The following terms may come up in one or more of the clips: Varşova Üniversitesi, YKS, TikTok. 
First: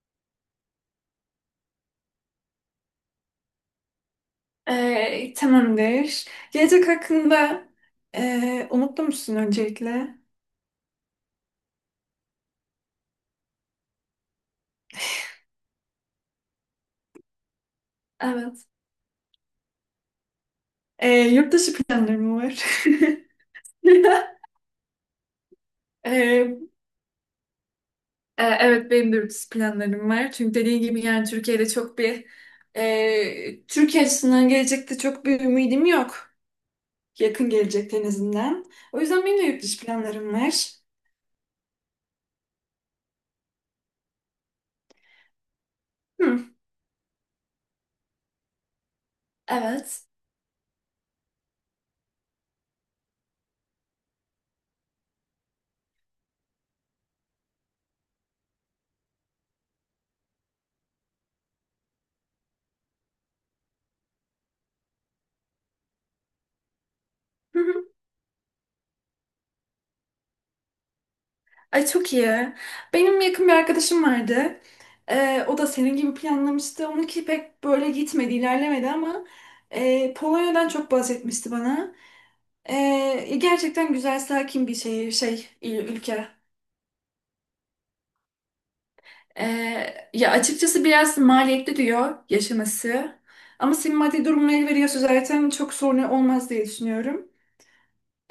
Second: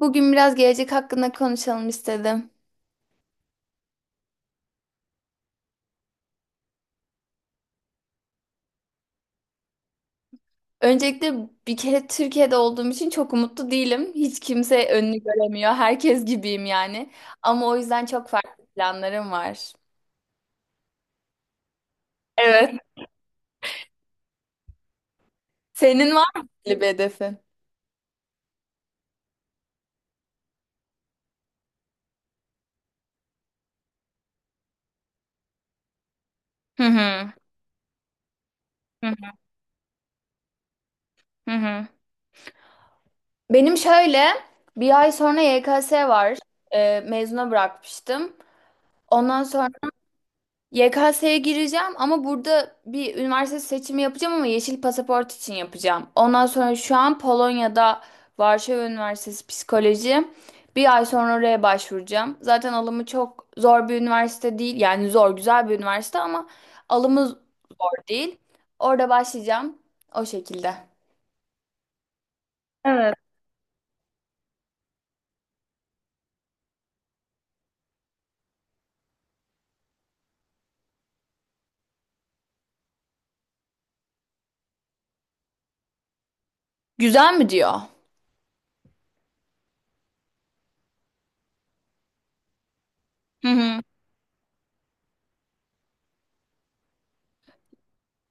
Bugün biraz gelecek hakkında konuşalım istedim. Tamamdır. Gelecek hakkında umutlu musun öncelikle? Öncelikle bir kere Türkiye'de olduğum için çok umutlu değilim. Hiç kimse önünü göremiyor. Herkes gibiyim yani. Ama o yüzden çok farklı Evet. planlarım var. Yurt dışı planlarım var. Evet. Senin var mı Ee, belli bir hedefin? Evet, benim de yurt dışı planlarım var. Çünkü dediğim gibi yani Türkiye'de çok bir Türkiye açısından gelecekte çok bir ümidim yok. Hı hı. Yakın gelecekte en azından. O Hı hı. yüzden benim de yurt dışı planlarım var. Hı hı. Benim şöyle bir ay sonra YKS var. Hı. Mezuna bırakmıştım. Ondan sonra Evet. YKS'ye gireceğim ama burada bir üniversite seçimi yapacağım ama yeşil pasaport için yapacağım. Ondan sonra şu an Polonya'da Varşova Üniversitesi Psikoloji. Bir ay sonra oraya başvuracağım. Zaten alımı çok zor bir üniversite değil. Yani zor, güzel bir üniversite ama alımı zor değil. Orada başlayacağım o şekilde. Ay, çok iyi. Evet. Benim yakın bir arkadaşım vardı. O da senin gibi planlamıştı. Onunki pek böyle gitmedi, ilerlemedi ama Polonya'dan çok bahsetmişti bana. Gerçekten güzel, sakin bir şehir, şey, ülke. Güzel mi diyor? Ya açıkçası biraz maliyetli diyor yaşaması. Hı Ama hı. senin maddi durumun el veriyorsa zaten çok sorun olmaz diye düşünüyorum.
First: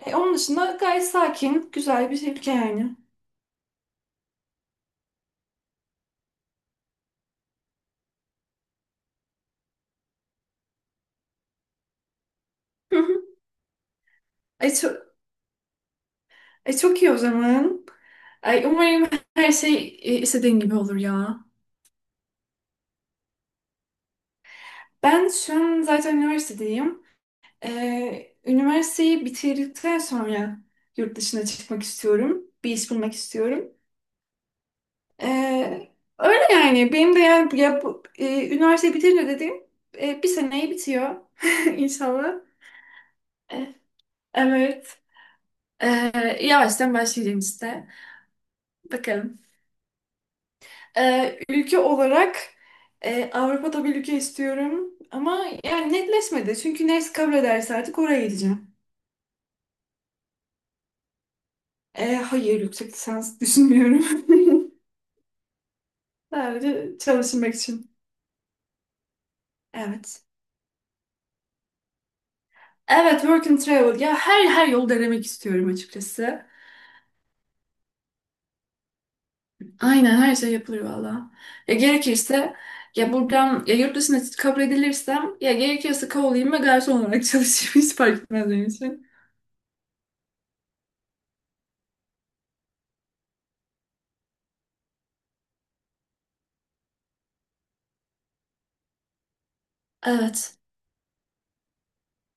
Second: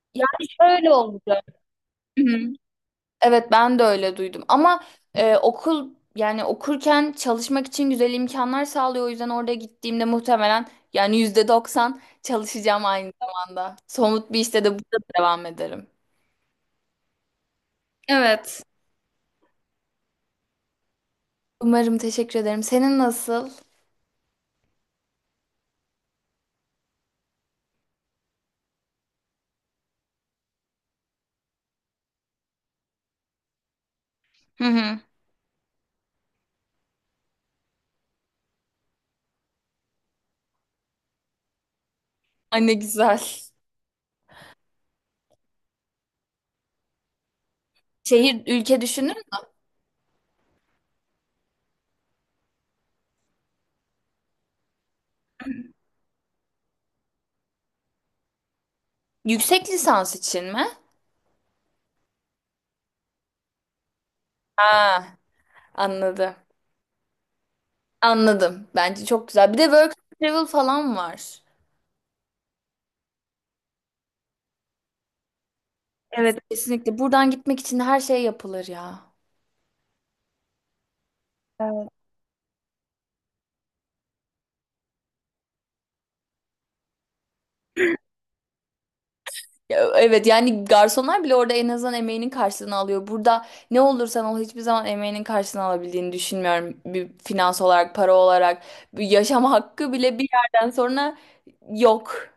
Onun Yani dışında şöyle gayet olacak. sakin, güzel bir ülke yani. Evet ben de öyle duydum ama okul yani okurken çalışmak için güzel imkanlar sağlıyor. O yüzden orada gittiğimde muhtemelen yani %90 çalışacağım aynı zamanda. Somut bir işte de Ay, burada çok- devam ederim. E, çok iyi o zaman. Evet. Ay, umarım her şey istediğin gibi olur ya. Umarım, teşekkür ederim. Senin nasıl? Ben şu an zaten üniversitedeyim. Üniversiteyi bitirdikten sonra yurt dışına çıkmak istiyorum. Bir iş bulmak istiyorum. Hı hı. E, Öyle yani. Benim de yani ya, bu, üniversiteyi bitirince dediğim bir seneyi bitiyor. İnşallah. Ay ne güzel. E, evet. E, Yavaştan başlayacağım işte. Şehir, ülke düşündün mü? Bakalım. Ülke olarak Avrupa'da bir ülke istiyorum ama yani netleşmedi. Çünkü neresi kabul ederse artık oraya gideceğim. Yüksek lisans için mi? Hayır, yüksek lisans düşünmüyorum. Ha, anladım. Sadece çalışmak için. Anladım. Bence çok güzel. Bir de work and Evet. travel falan var. Evet, work and travel. Ya her yol denemek istiyorum Evet. açıkçası. Kesinlikle. Buradan gitmek için de her şey yapılır ya. Aynen, her şey yapılır valla. Ya gerekirse ya buradan ya yurt dışına kabul edilirsem ya gerekirse kovalayayım ve garson olarak çalışayım. Hiç fark etmez benim için. Ya, evet yani garsonlar bile orada en azından emeğinin karşılığını alıyor. Burada ne olursan ol hiçbir zaman emeğinin karşılığını alabildiğini düşünmüyorum. Bir finans olarak, para olarak, bir yaşam hakkı bile bir Evet. yerden sonra yok.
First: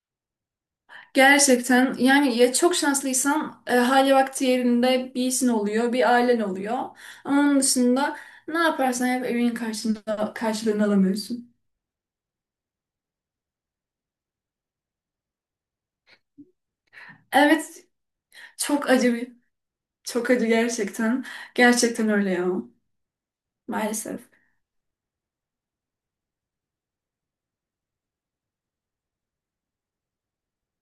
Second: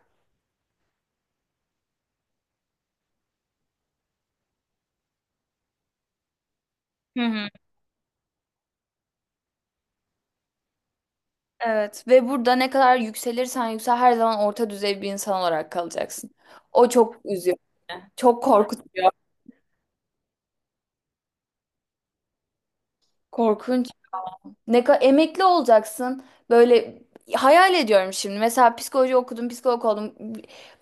Gerçekten yani ya çok şanslıysan hali vakti yerinde bir işin oluyor, bir ailen oluyor. Hı Ama hı. onun dışında ne yaparsan yap evinin karşında, karşılığını alamıyorsun. Evet ve burada ne kadar yükselirsen yüksel her zaman orta düzey bir insan olarak kalacaksın. O çok üzüyor. Evet, Çok çok acı bir, çok acı gerçekten. Gerçekten öyle ya, korkunç. maalesef. Ne kadar emekli olacaksın. Böyle hayal ediyorum şimdi. Mesela psikoloji okudum, psikolog oldum.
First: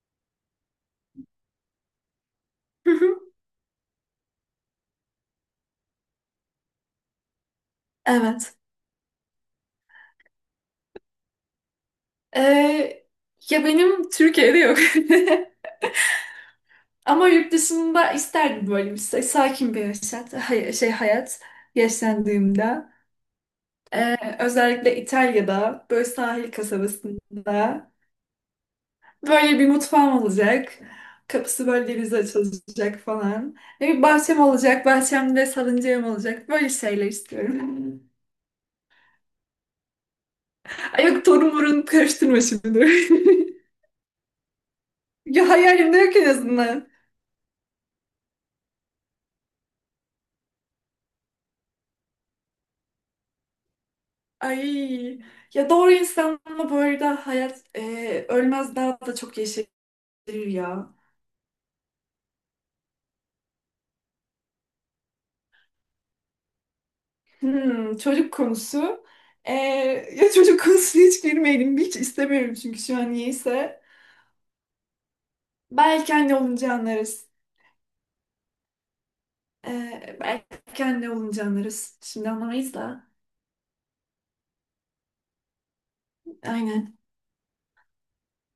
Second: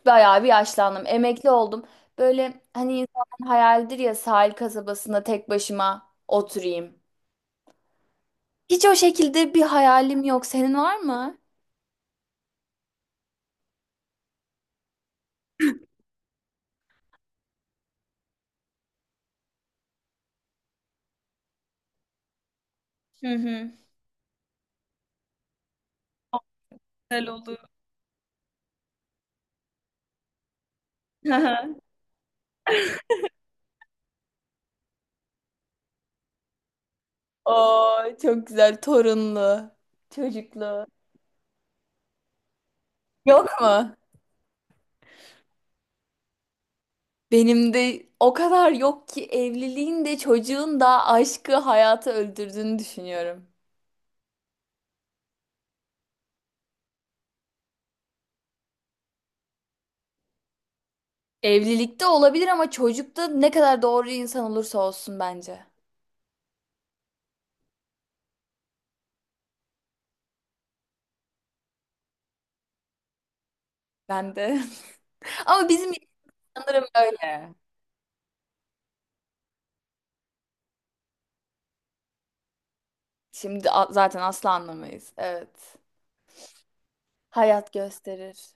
Bayağı bir yaşlandım. Emekli oldum. Böyle Hı hani hı. insanın hayaldir ya, sahil kasabasında tek başıma oturayım. Evet. Hiç o şekilde bir hayalim yok. Senin var mı? Ee, Ya benim Türkiye'de yok. Ama yurt dışında isterdim böyle bir sakin bir yaşat, hayat yaşlandığımda. Hı hı. Özellikle İtalya'da böyle sahil Güzel olur. kasabasında böyle bir mutfağım olacak. Kapısı böyle denize açılacak falan. Ve bir bahçem olacak. Bahçemde salıncağım olacak. Böyle şeyler istiyorum. Oo, çok güzel. Torunlu, çocuklu. Ay yok, torun burun karıştırma şimdi. Yok mu? Ya hayalimde yok en azından. Benim de o kadar yok ki, evliliğin de çocuğun da aşkı, hayatı öldürdüğünü düşünüyorum. Ay, ya doğru insanla bu arada hayat ölmez, daha da çok yeşerir ya. Evlilikte olabilir ama çocukta ne kadar doğru insan olursa olsun bence. Hmm, çocuk konusu. Ee, Ya çocuk konusuna hiç girmeyelim. Hiç istemiyorum çünkü şu an niyeyse. Ben de. Ama bizim Belki anne olunca sanırım anlarız. öyle. Belki anne olunca anlarız. Şimdi anlamayız da. Şimdi zaten asla anlamayız. Evet. Aynen. Hayat gösterir.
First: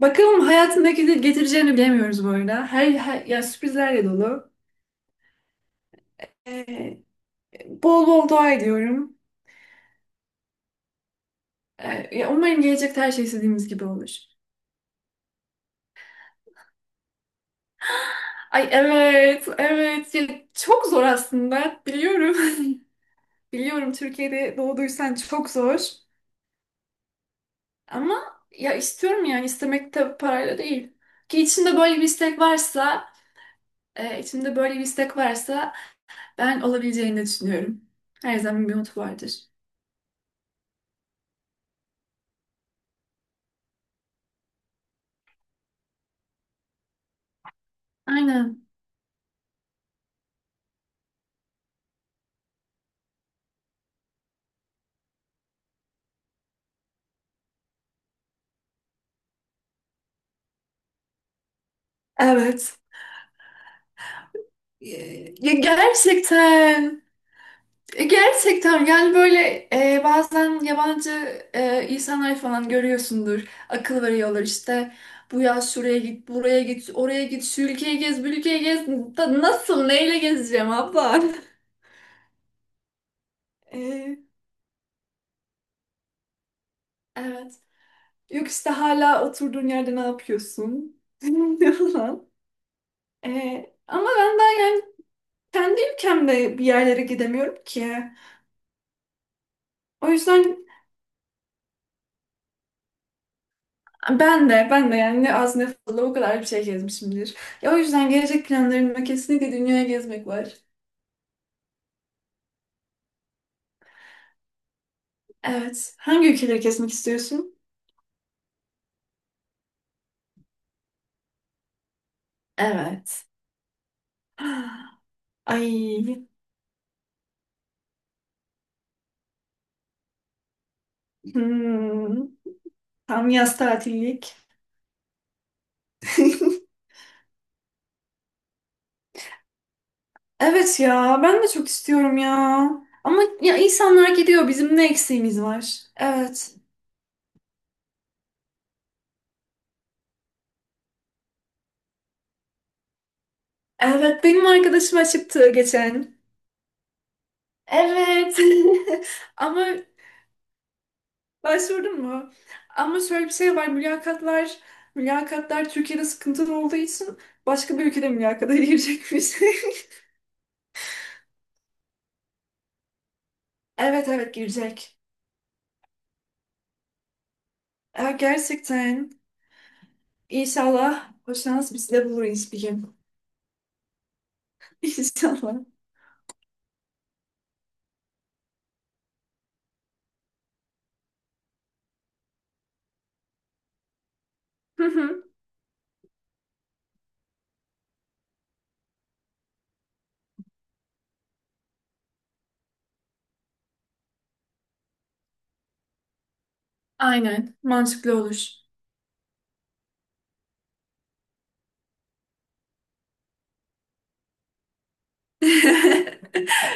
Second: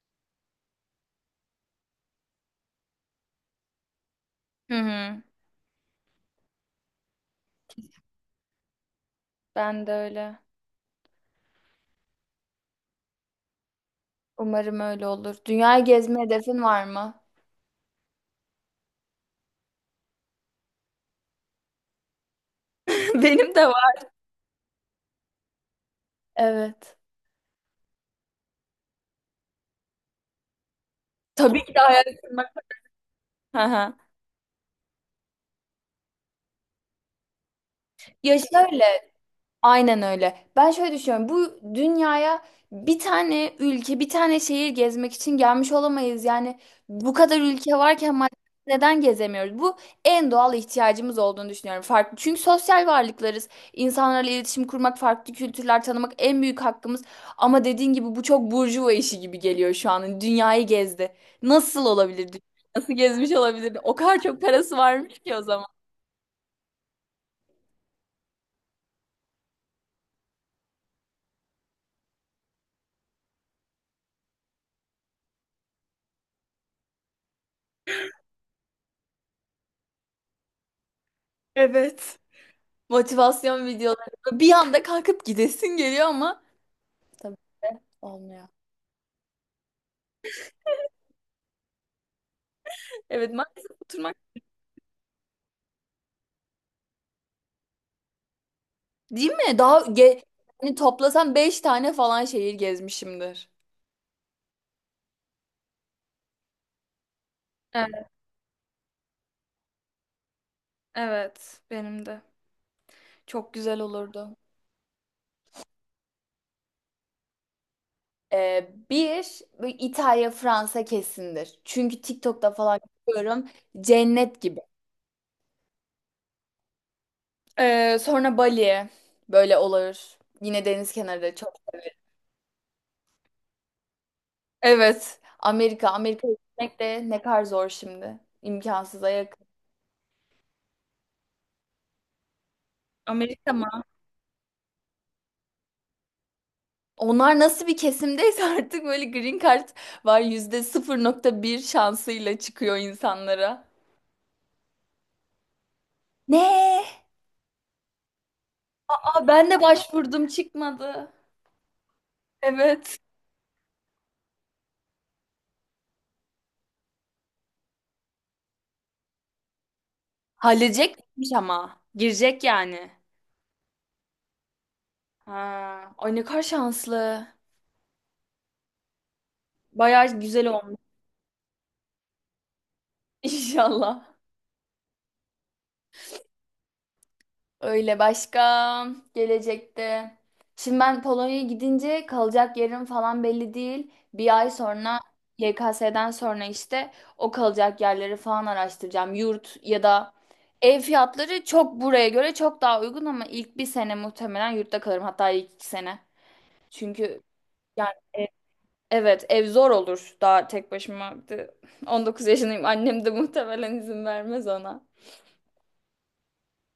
Bakalım hayatındaki de getireceğini bilemiyoruz bu arada. Her ya, sürprizlerle dolu. Hı hı. Ee, Bol bol dua ediyorum. Ben de öyle. Ya umarım gelecekte her şey istediğimiz gibi olur. Umarım öyle olur. Dünyayı gezme hedefin var mı? Ay evet, evet. Ya çok zor aslında. Biliyorum. Benim de Biliyorum, var. Türkiye'de doğduysan çok zor. Evet. Ama ya istiyorum yani, istemek tabii parayla değil. Ki Tabii ki içinde de, böyle bir hayal istek kırmak. varsa, Hı hı. İçimde böyle bir istek varsa ben olabileceğini düşünüyorum. Her Ya zaman bir şöyle. umut vardır. Aynen öyle. Ben şöyle düşünüyorum. Bu dünyaya bir tane ülke, bir tane şehir gezmek için gelmiş olamayız. Yani bu kadar ülke varken madde Aynen. neden gezemiyoruz? Bu en doğal ihtiyacımız olduğunu düşünüyorum. Farklı. Çünkü sosyal varlıklarız. İnsanlarla iletişim kurmak, farklı kültürler tanımak en büyük hakkımız. Ama dediğin gibi bu çok burjuva işi gibi geliyor şu an. Dünyayı gezdi. Nasıl olabilir? Evet. Nasıl gezmiş olabilir? O kadar çok parası E, varmış ki o Ya zaman. gerçekten. Gerçekten yani böyle bazen yabancı insanlar falan görüyorsundur. Akıl veriyorlar işte. Bu yaz şuraya git, buraya git, oraya git, şu ülkeyi gez, bu ülkeyi gez. Nasıl, neyle gezeceğim abla? Evet. Motivasyon E, videoları. Bir anda kalkıp gidesin geliyor ama tabii Evet. olmuyor. Yok işte, hala oturduğun yerde ne yapıyorsun? falan. Evet, maalesef Ama oturmak. ben daha yani kendi ülkemde bir yerlere gidemiyorum ki. Değil mi? Daha O ge yüzden hani toplasam 5 tane falan şehir gezmişimdir. ben de yani ne az ne fazla o kadar bir şey gezmişimdir. Ya o Evet, yüzden gelecek planlarımda kesinlikle dünyaya gezmek var. evet, benim de. Çok güzel olurdu. Evet. Hangi ülkeleri gezmek istiyorsun? Bir, bu İtalya, Fransa kesindir. Çünkü TikTok'ta falan Evet. görüyorum, cennet gibi. Ay. Sonra Bali böyle olur. Yine deniz kenarı da çok. Hmm, tam yaz tatillik. Evet. Amerika. Amerika'ya gitmek de ne kadar zor şimdi. İmkansıza yakın. Evet ya, ben de çok istiyorum ya. Ama Amerika ya mı? insanlar gidiyor, bizim ne eksiğimiz var? Evet. Onlar nasıl bir kesimdeyse artık, böyle green card var, yüzde 0.1 şansıyla çıkıyor insanlara. Evet, benim arkadaşım aşıktı geçen. Ne? Evet. Aa, ben de Ama başvurdum, çıkmadı. başvurdun mu? Evet. Ama şöyle bir şey var, mülakatlar Türkiye'de sıkıntılı olduğu için başka bir ülkede mülakata girecekmiş. Halledecekmiş ama. Girecek yani. Evet, evet girecek. Ha, ay ne kadar şanslı. Ya gerçekten, Bayağı güzel olmuş. inşallah o şans bizi de bulur bir gün. İnşallah. İnşallah. Öyle, başka, gelecekte. Şimdi ben Polonya'ya gidince kalacak yerim falan belli değil. Bir ay Hı sonra, hı. YKS'den sonra, işte o kalacak yerleri falan araştıracağım. Yurt ya da ev fiyatları çok, buraya göre çok daha uygun ama ilk bir sene muhtemelen yurtta kalırım. Hatta ilk 2 sene. Çünkü Aynen, yani mantıklı olur. evet, ev zor olur daha, tek başıma. 19 yaşındayım. Annem de muhtemelen izin vermez ona.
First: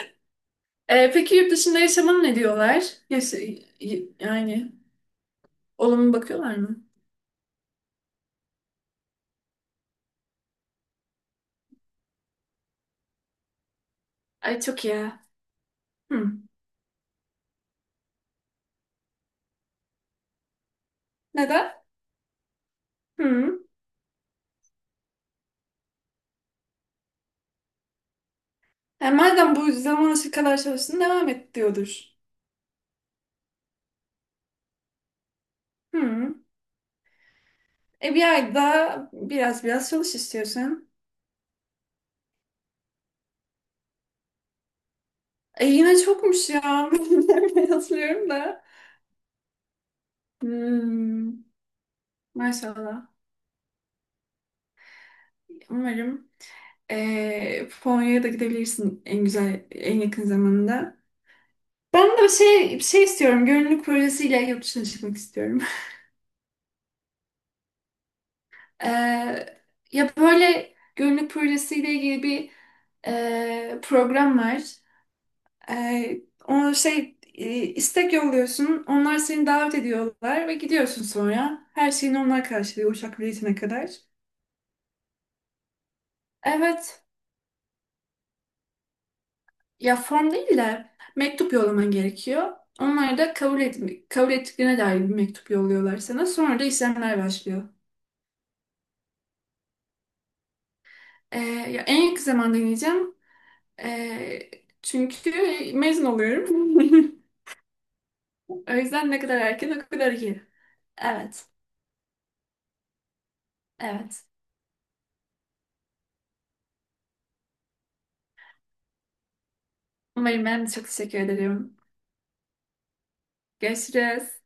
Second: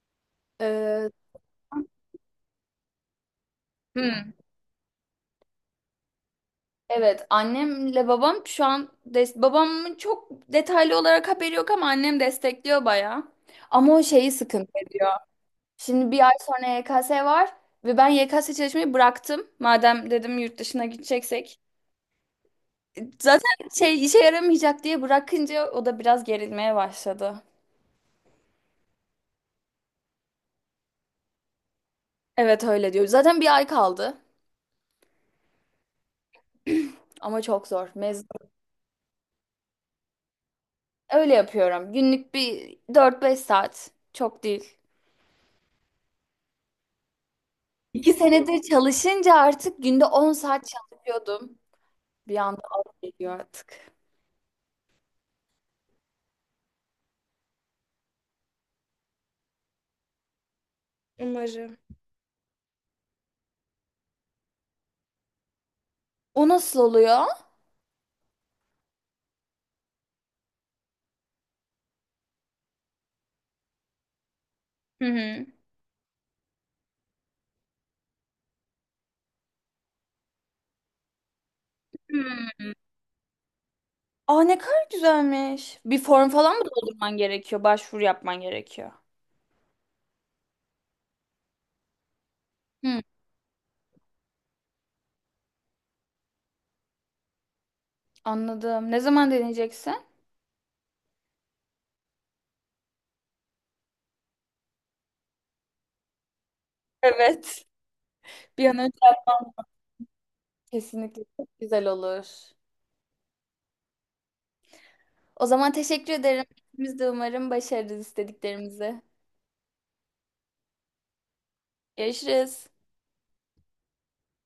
Ee, Peki yurt dışında yaşamana ne diyorlar? Yani olumlu bakıyorlar mı? Evet, annemle babam şu an babamın çok detaylı olarak haberi yok ama annem destekliyor bayağı. Ama o şeyi Ay sıkıntı çok iyi. ediyor. Ha. Şimdi bir ay Hı. sonra YKS var ve ben YKS çalışmayı bıraktım. Madem dedim yurt dışına gideceksek. Neden? Hı. Zaten şey, işe yaramayacak diye bırakınca o da biraz gerilmeye başladı. Yani madem bu zamana kadar çalıştın devam et diyordur. Evet, öyle diyor. Zaten bir ay kaldı Hı. ama çok zor. E, bir ay daha biraz çalış istiyorsan. Öyle yapıyorum. Günlük bir dört beş saat. Çok değil. E, yine çokmuş ya. İki Yazıyorum senedir da. çalışınca artık günde 10 saat Hmm, çalışıyordum. Bir anda az maşallah. geliyor artık. Umarım Polonya'ya da gidebilirsin en güzel, en yakın zamanda. Umarım. Ben de şey, bir şey istiyorum. Gönüllülük projesiyle yurt dışına çıkmak istiyorum. O nasıl oluyor? Ee, Ya böyle gönüllülük projesiyle ilgili bir program var. Hı hı. Ee, istek yolluyorsun. Onlar seni davet ediyorlar ve gidiyorsun sonra. Her şeyini onlar Hmm. karşılıyor, uçak biletine kadar. Aa ne kadar güzelmiş. Bir form falan mı Evet. doldurman gerekiyor? Başvuru yapman gerekiyor. Ya form değil de mektup yollaman gerekiyor. Hmm, Onlar da kabul ettiklerine dair bir mektup yolluyorlar sana. Sonra da işlemler başlıyor. anladım. Ne zaman deneyeceksin? Ya en yakın zamanda deneyeceğim. Ee, Çünkü mezun oluyorum. Evet. Bir O an önce yüzden ne kadar yapmam erken o kadar iyi. kesinlikle Evet, çok güzel olur. evet. O zaman teşekkür ederim. Biz de umarım başarırız istediklerimizi. Umarım, ben de çok teşekkür ederim. Görüşürüz. Görüşürüz.